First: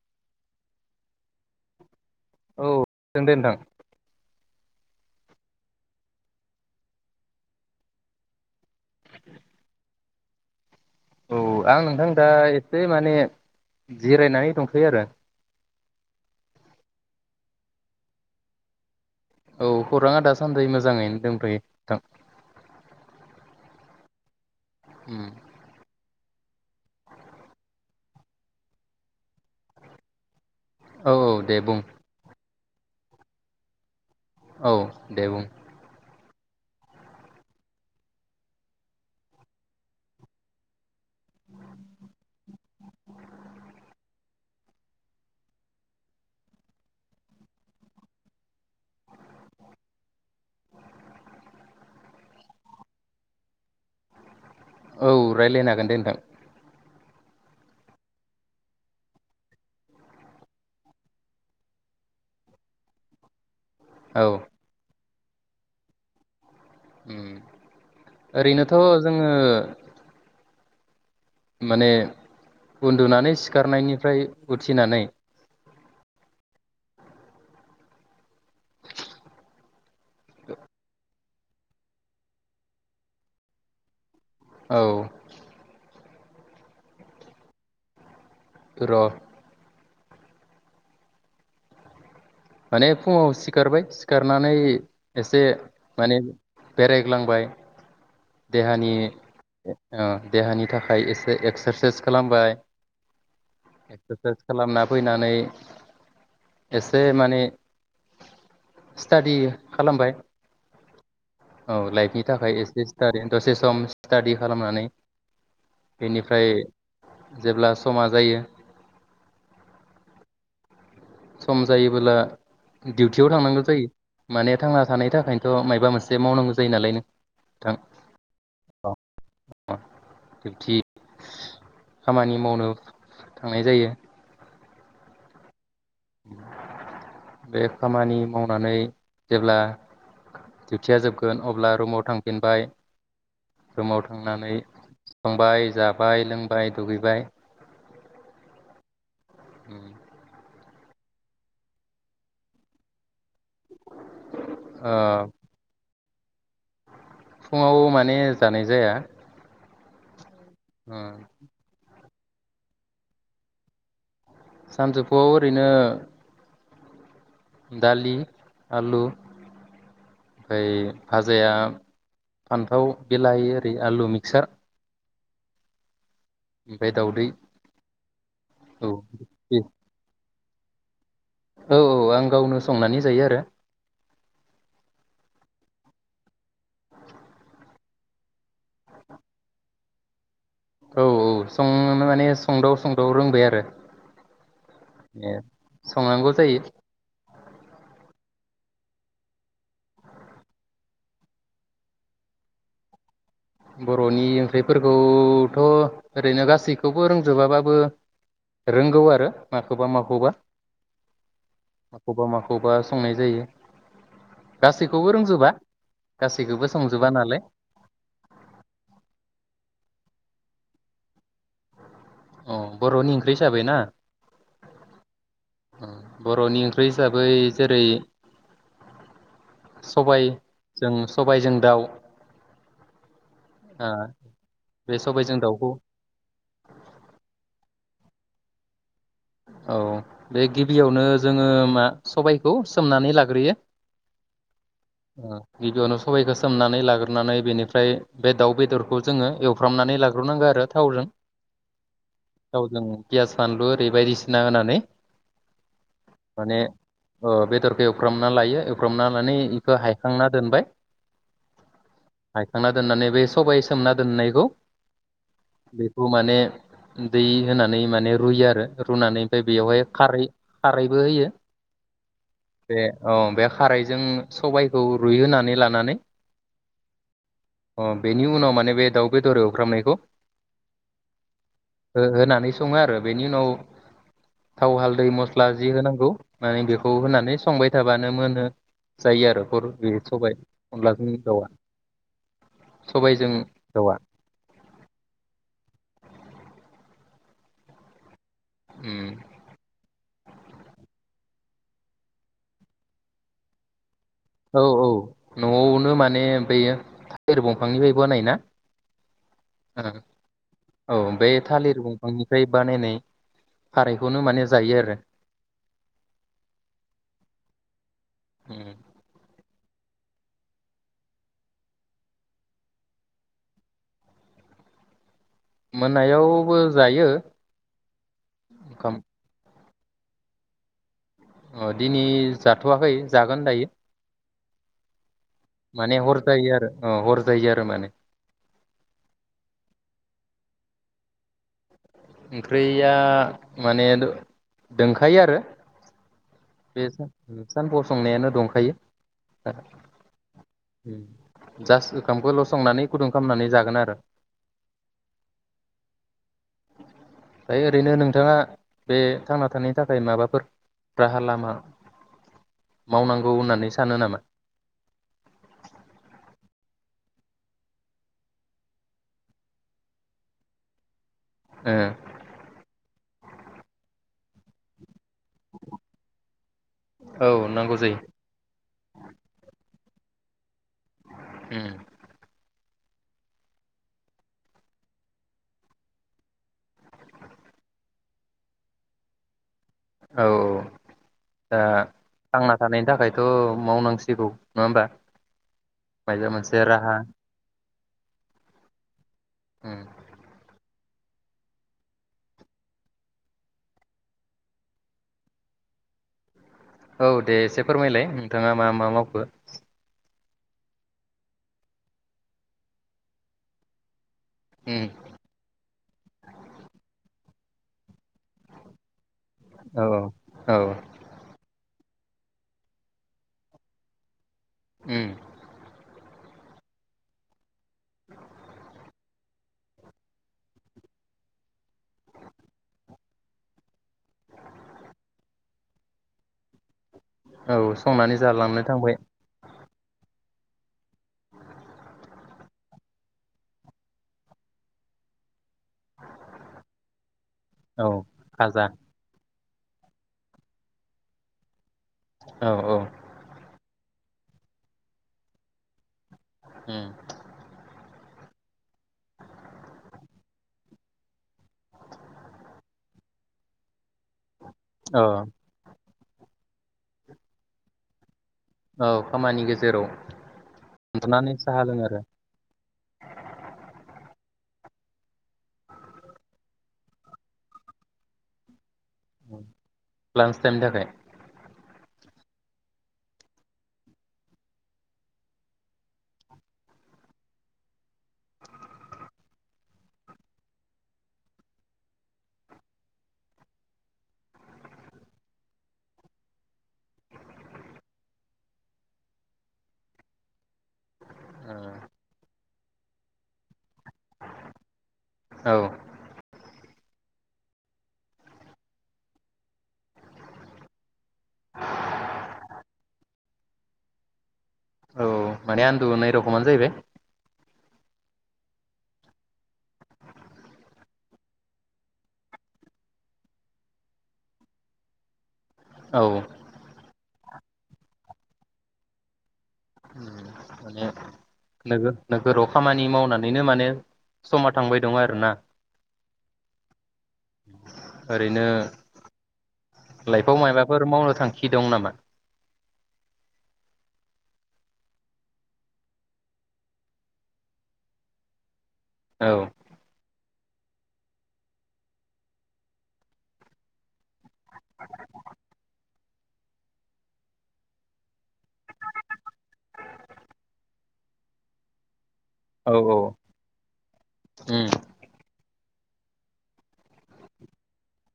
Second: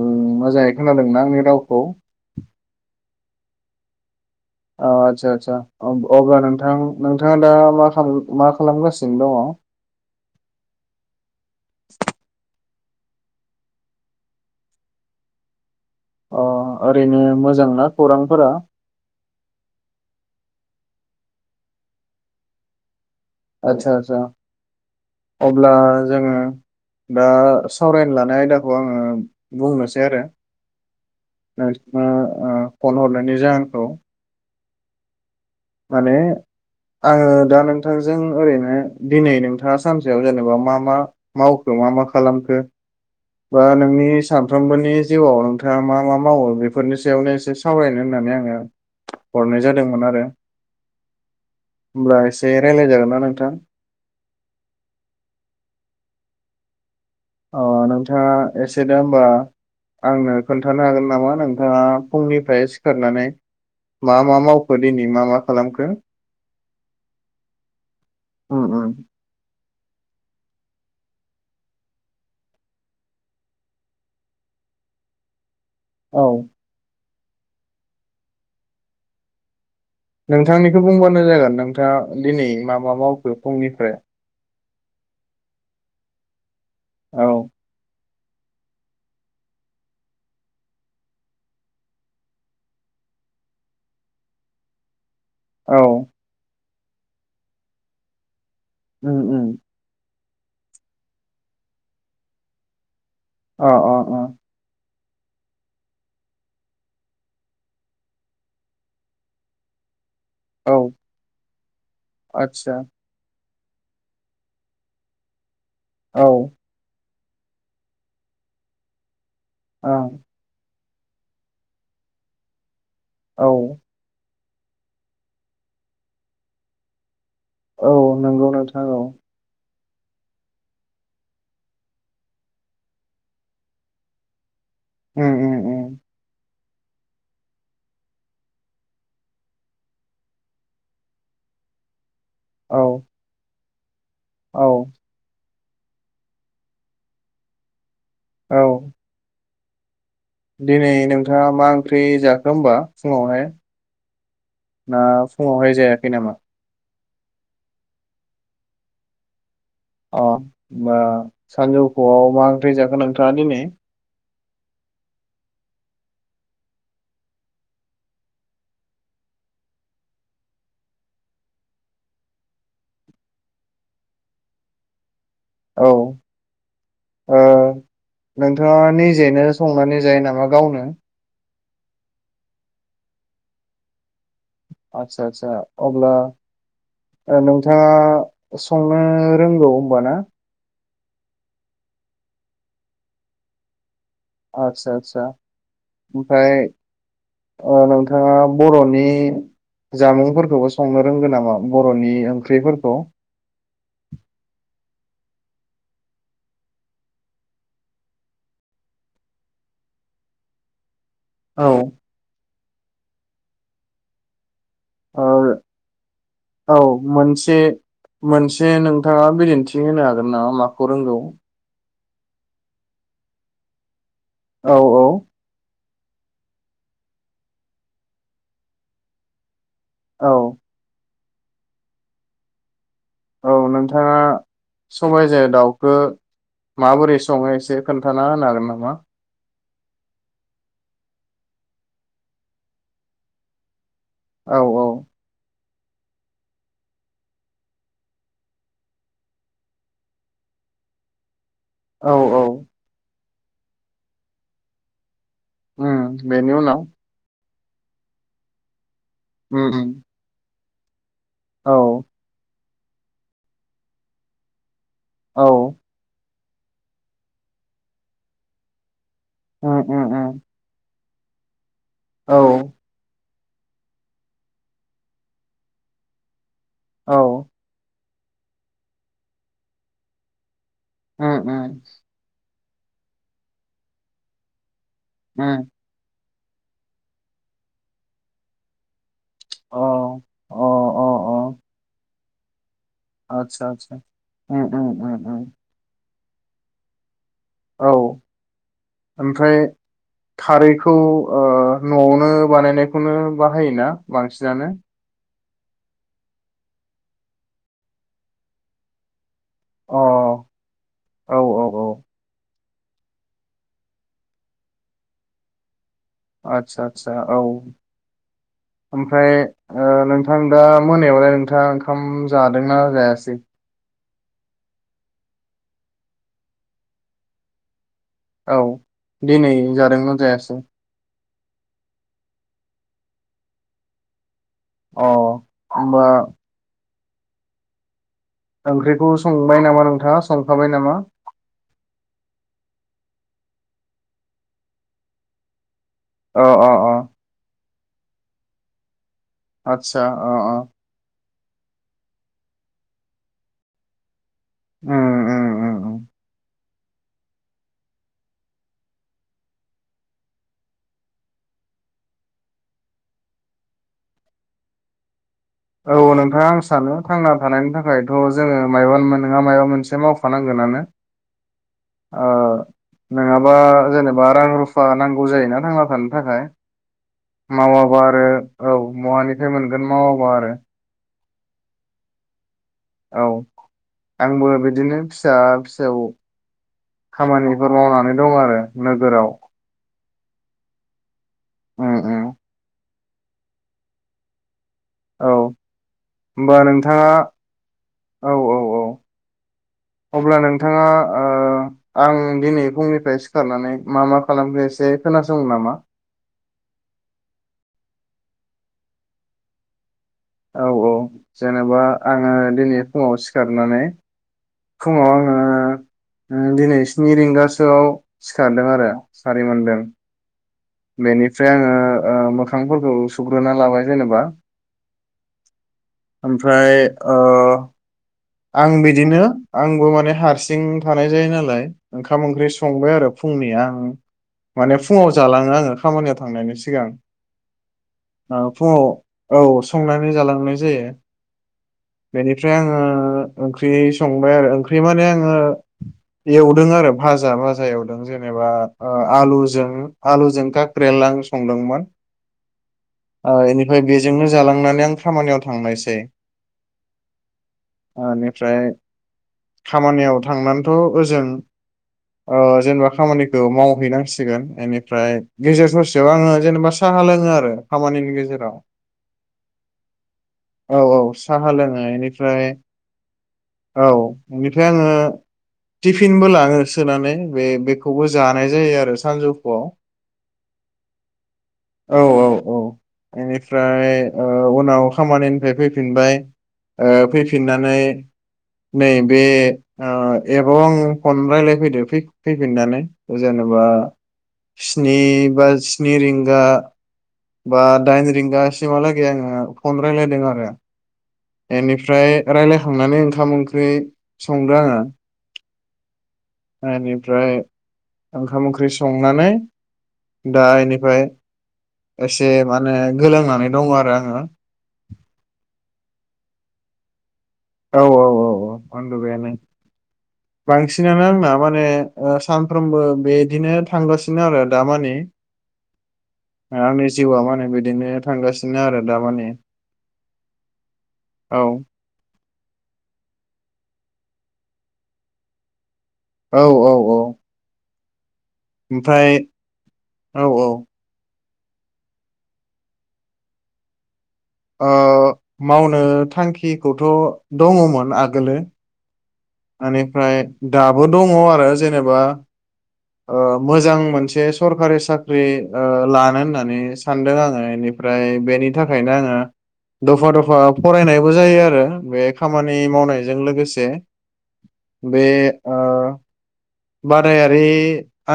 ओम मोजाङै खोनादों ना आंनि रावखौ सों दे नोंथां औ आदसा आसा अब्ला नोंथां नोंथाङा दा माखालाम मा खालामगासिनो दङ? औ औ आं नोंथां दा एसे माने जिरायनानै दंथयो आरो अ ओरैनो मोजांना खौरांफोरा? औ खौराङा दासान्दि मोजाङैनो दंथयो नोंथां आतसा आतसा अब्ला जोङो दा सावराय लानाय आयदाखौ आङो बुंनोसै आरो औ दे बुं नोंथाङा ओ फन हरनानै जाहोनखौ औ दे बुं माने आङो दा नोंथांजों ओरैनो दिनै नोंथाङा सानसेयाव जेनेबा मा मा मावखो मा मा खालामखो बा नोंनि सानफ्रोमबोनि जिउआव नोंथाङा मा मा मावो बेफोरनि सायावनो एसे सावरायनो होननानै आङो हरनाय जादोंमोन आरो होमब्ला एसे रायज्लाय जागोन ना नोंथां औ रायज्लायनो हागोन दे नोंथां अ नोंथाङा एसे दा होमबा आंनो खोन्थानो हागोन नामा? नोंथाङा फुंनिफ्राय सिखारनानै मा औ मा मावखो दिनै मा मा खालामखो उम उम ओरैनोथ' उम जोङो माने उन्दुनानै सिखारनायनिफ्राय उथिनानै औ नोंथांनिखौ बुंबानो जागोन नोंथाङा दिनै मा मा मावखो फुंनिफ्राय औ औ थु र' माने फुङाव सिखारबाय सिखारनानै एसे औ माने बेरायग्लांबाय देहानि उम उम देहानि थाखाय एसे एक्सारसाइस खालामबाय अ अ एक्सारसाइज अ खालामना फैनानै एसे माने स्टादि खालामबाय औ औ लाइफनि थाखाय आदसा एसे स्टादि दसे सम स्टाडि खालामनानै औ बेनिफ्राय जेब्ला समा जायो औ सम जायोबोला दिउटियाव औ थांनांगौ जायो माने थांना थानायनि थाखायनोथ' मायाबा मोनसे मावनांगौ जायो नालाय नों औ नंगौ नोंथां औ दिउटी खामानि मावनो थांनाय जायो उ उ उ बे खामानि मावनानै जेब्ला डिउथिया जोबगोन अब्ला रुमाव थां फिनबाय औ रुमाव थांनानै औ थांबाय जाबाय लोंबाय दुगैबाय औ उ दिनै नोंथाङा मा ओंख्रि जाखो होनबा फुङावहाय ना ओ फुङावहाय जाया फ नामा फुङाव माने जानाय जाया अ मा ओ सानजौ ग'आव मा ओंख्रि जाखो नोंथाङा दिनै सानजौफुआव ओरैनो दालि आलु ओमफ्राय भाजाया फान्थाव बेलाहि ओरै आलु मिक्सार औ ओमफ्राय दाउदै ओ नोंथाङा औ निजेनो संनानै जायो नामा गावनो औ औ आं गावनो संनानै जायो आरो आदसा आदसा अब्ला नोंथाङा संनो रोंगौ होनबा ना। औ औ संनो माने संदाव संदाव रोंबाय आरो। आतसा आतसा ए संनांगौ ओमफ्राय जायो ओ नोंथ थाङा बर'नि जामुंफोरखौबो संनो रोंगौ नामा बर'नि ओंख्रिफोरखौ? फोरखौथ' ओरैनो गासैखौबो रोंजोबाबाबो रोंगौ आरो माखौबा माखौबा। औ माखौबा माख खौबा संनाय जायो। गासैखौबो ओ रोंजोबा गासैखौबो औ संजोबा नालाय। मोनसे मोनसे नोंथाङा बिदिन्थि होनो हागोन नामा माखौ रोंगौ। अ बर'नि ओंख्रि हिसाबै ना। औ औ। ओम बर'नि ओंख्रि हिसाबै जेरै- सबाय औ जों सबायजों दाउ। औ ओ नोंथाङा बे सबाय सबायजों जाय दाउखौ माबोरै सङो एसे खोन्थाना होनो हागोन नामा? औ बे गिबियावनो जोङो मा सबायखौ सोमनानै लाग्रोयो। औ औ। ओ गिबियावनो सबायखौ सोमनानै लाग्रोनानै बेनिफ्राय बे दाउ बेदरखौ जोङो एवफ्रामनानै लाग्रोनांगौ आरो थावजों। औ औ। फियास फानलुु दै बायदिसिना होनानै उम बेनि माने उनाव अ बे दरखौ एवफ्रामना लायो एव फ्रामना लानानै उम इखो उम हायखांना दोनबाय। औ। खांना दोननानै बे सबाइ सोमना दोननायखौ औ बेखौ माने दै होनानै माने रुयो आरो। रुनानै बे उम बेयावहाय उम खारै उम खारै बो होयो। औ बे औ बे खारायजों सबायखौ रुइहोनानै लानानै। औ। अ बेनि उनाव माने बे दाउ बेदर एवफ्रामनायखौ उम उम ओ होनानै दं आरो बेनि उनाव थाव हाल दै मस्ला उम जि होनांगौ। माने बेखौ होनानै संबाय थाबानो मोनो। जायो आरो अ बे सबायाइ अनलाजों हिनजावा। आतसा-आतसा ओम ओम। औ। उम ओमफ्राय खारैखौ। ओ नआवनो बानायनायखौनो बाहायोना। औ बांसिनानो। औ नआवनो माने ब थिर दंफांनिफ्रायबोनाय ना। अ औ बे औ थालिर औ दंफांनिफ्राय। बानायनाय खारायखौनो माने जायो आरो। आतसा-आतसा औ उम ओमफ्राय। ओ नोंथां दा मोनायावलाय नोंथाङा ओंखाम जादोंना जायासै। मोनायावबो जायो। औ ओंखाम दिनै। जादोंना‌ जायासै। अ दिनै जाथवाखै जागोन दायो। अ। माने होमबा हरजायो आरो।। अ हर जायो आरो माने। ओंख्रिखौ संबाय नामा नोंथाङा संखाबाय नामा। ओंख्रिया माने दोंखायो आरो। औ अ अ। सान फसंनायानो दंखायो। आतसा अ अ। जास्ट ओंखामखौल संनानै गुदुं खालामनानै जागोन आरो। ओम ओम ओम। दायो ओरैनो नोंथाङा बे थांना थानायनि थाखाय माबाफोर राहा लामा मावनांगौ होननानै सानो नामा? औ नोंथाङा आं सानो थांना थानायनि थाखायथ जोङो मब नोंहा माबा मोनसे मावफानांगोनआानो। ओ। नङाबा जेनेबा बा रां रुफा नांगौ जायोोना थांना थानो थाखाय ओ औ नांगौ जायो मावाबा आरो औ महानिफ्राय मोन माव आरो। ओम। औ आंबो बिदिनो फिसा फिसौ खामानिफोर मावनानै दं आरो नोगोराव। औ। दा उम उम थांना थानायनि थाखाय। थ' मावनांसिगौ नङा होमबा औ मायबा होनबा मोनसे राहा नोंथाङा औ औ औ उम अब्ला नों नोंथाङा ओ आं दिनै फुंनिफ्राय सिखारनानै मा मा खालामखो एसे खोनासंनो नामा? औ दे एसे फोरमायलाय नोंथाङा मा मा मावखो औ औ जेनेबा आङो दिनै फुङाव सिखारनानै उम फुङाव आङो दिनै स्नि रिंगासो सोआव सिखारदों आरो सारिमोनदों औ औ बेनिफ्राय आङो ओ मोखांफोरखौ सुग्रोना लाबाय जेनबा ओम ओमफ्राय ओ आं बिदिनो आंबो माने हारसिं थानाय जायो नालाय ओंखाम ओंख्रि संबाय आरो फुंनि आं माने फुङाव जालाङो आङो खामानियाव थांनायनि सिगां औ संनानै ओ जालांनो थांबाय फुङाव औ संनानै जालां [unintelligible] [unintelligible] बेनिफ्राय आङो ओंख्रि संबाय आरो ओंख्रि माने आङो एवदों आरो भाजा भाजा औ एवदों जेनेबा खाजा ओ आलु जों आलुजों काक्रेला आं संदोंमोन औ औ ओ इनिफ्राय बेजोंनो जालांनानै आं खामानियाव थांनायसै ओम ओनिफ्राय खामानियाव थांनानैथ' ओजों ओ जेनेबा खामानिखौ मावहैनांसिगोन औ बेनिफ्राय गेजेर ससे बेआव आङो जेनेबा साहा लोङो आरो खामानिनि गेजेर औ खामानि गेजेराव औ औ साहा लोङो एनिफ्राय औ बेनिफ्राय आङो टिफिनबो लाङो सोनानै बे बेखौबो जानाय जायो आरो सानजौफुआव लान्च टाइमनि थाखाय औ औ औ बेनिफ्राय ओ उनाव खामानिनिफ्राय फैफिनबाय ओ फैफिननानै नै बे ओ एपाव आं फन रायज्लायफैदो फै फैफिननानै जेनेबा स्नि बा स्नि रिंगा बा दाइन रिंगासिमहालागै आङो फन रायलायदों आरो बेनिफ्राय रायलाय खांनानै ओंखाम ओंख्रि संदो आङो औ ओ इनिफ्राय ओंखाम ओंख्रि संनानै दा इनिफ्राय एसे माने गोलांनानै दङ आरो आङो। औ माने आन्दुनाय रखमानो जाहैबाय। औ औ औ औ। ओ औ आंनि जिउआ माने बिदिनो थांगासिनो आरो दामाने। उम माने नोंगो नोंगो नोगोराव खामानि मावनानैनो माने समा थांबाय दं आरोना। औ औ औ। ओरैनो ओमफ्राय औ लाइफाव औ मायबाफोर मावनो थां खि दं नामा? ओ मावनो थांखिखौथ' दङमोन आगोलो औ ओनिफ्राय दाबो दङ आरो जेनेबा। ओ मोजां मोनसे सरखारि साख्रि ओ लानो होननानै सानदों आङो इनिफ्राय बेनि थाखायनो आङो दफा दफा फरायनायबो जायो आरो बे खामानि औ मावनायजों लोगोसे उम बे ओ बादायारि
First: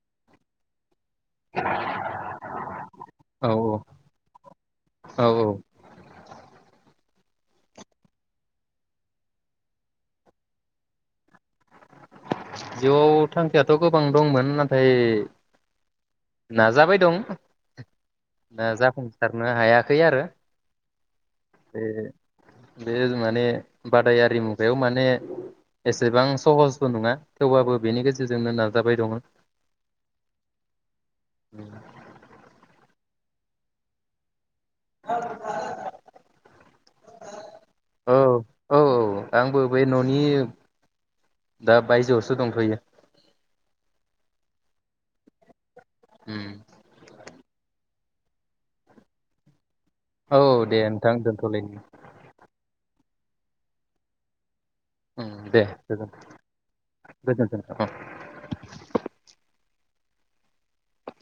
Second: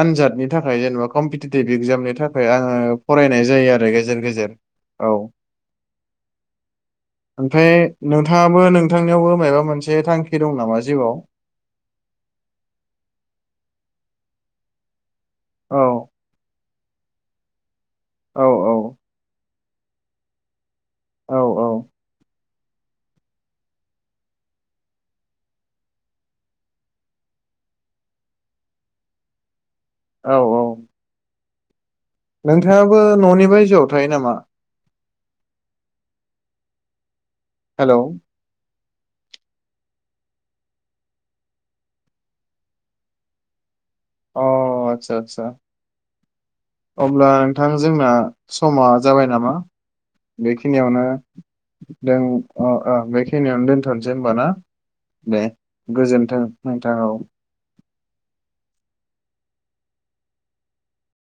आनजादनि थाखाय जेनेबा कम्पिटिटिभ इक्जामनि थाखाय आङो फरायनाय औ जायो आरो गेजेर गेजेर औ। ओमफ्राय नोंथाङाबो नोंथांनियावबो माबा मोनसे थांखि दं नामा जिउआव? जिउआव थांखियाथ' गोबां दंमोन नाथाय औ। नाजाबाय दं औ ‌। ओ जाफुंसारनो हाया खै आरो। औ बे बे जुमाने बादायारि मुगायाव माने एसेबां सहस थ' नङा थेवबाबो बेनि गेजेरजोंनो नाजाबाय दङो। औ औ। [inaudible] नोंथाङाबो न'नि बायजोआव थायो नामा? [unintelligible] हेलौ औ औ औ आंबो बे न'नि दा बायजोआवसो दंथ'यो। अ आतसा आतसा उम अब्ला नोंथां जोंना समा जाबाय नामा। औ दे बेखिनियावनो नोंथां दोनथ'लायनि जों ओ ओ बे खिनियावनो दोनथ'नोसै होमबा ना? ओम दे गोजोनथों गोजोन्थों नोंथां औ गोजोन्थों ओम।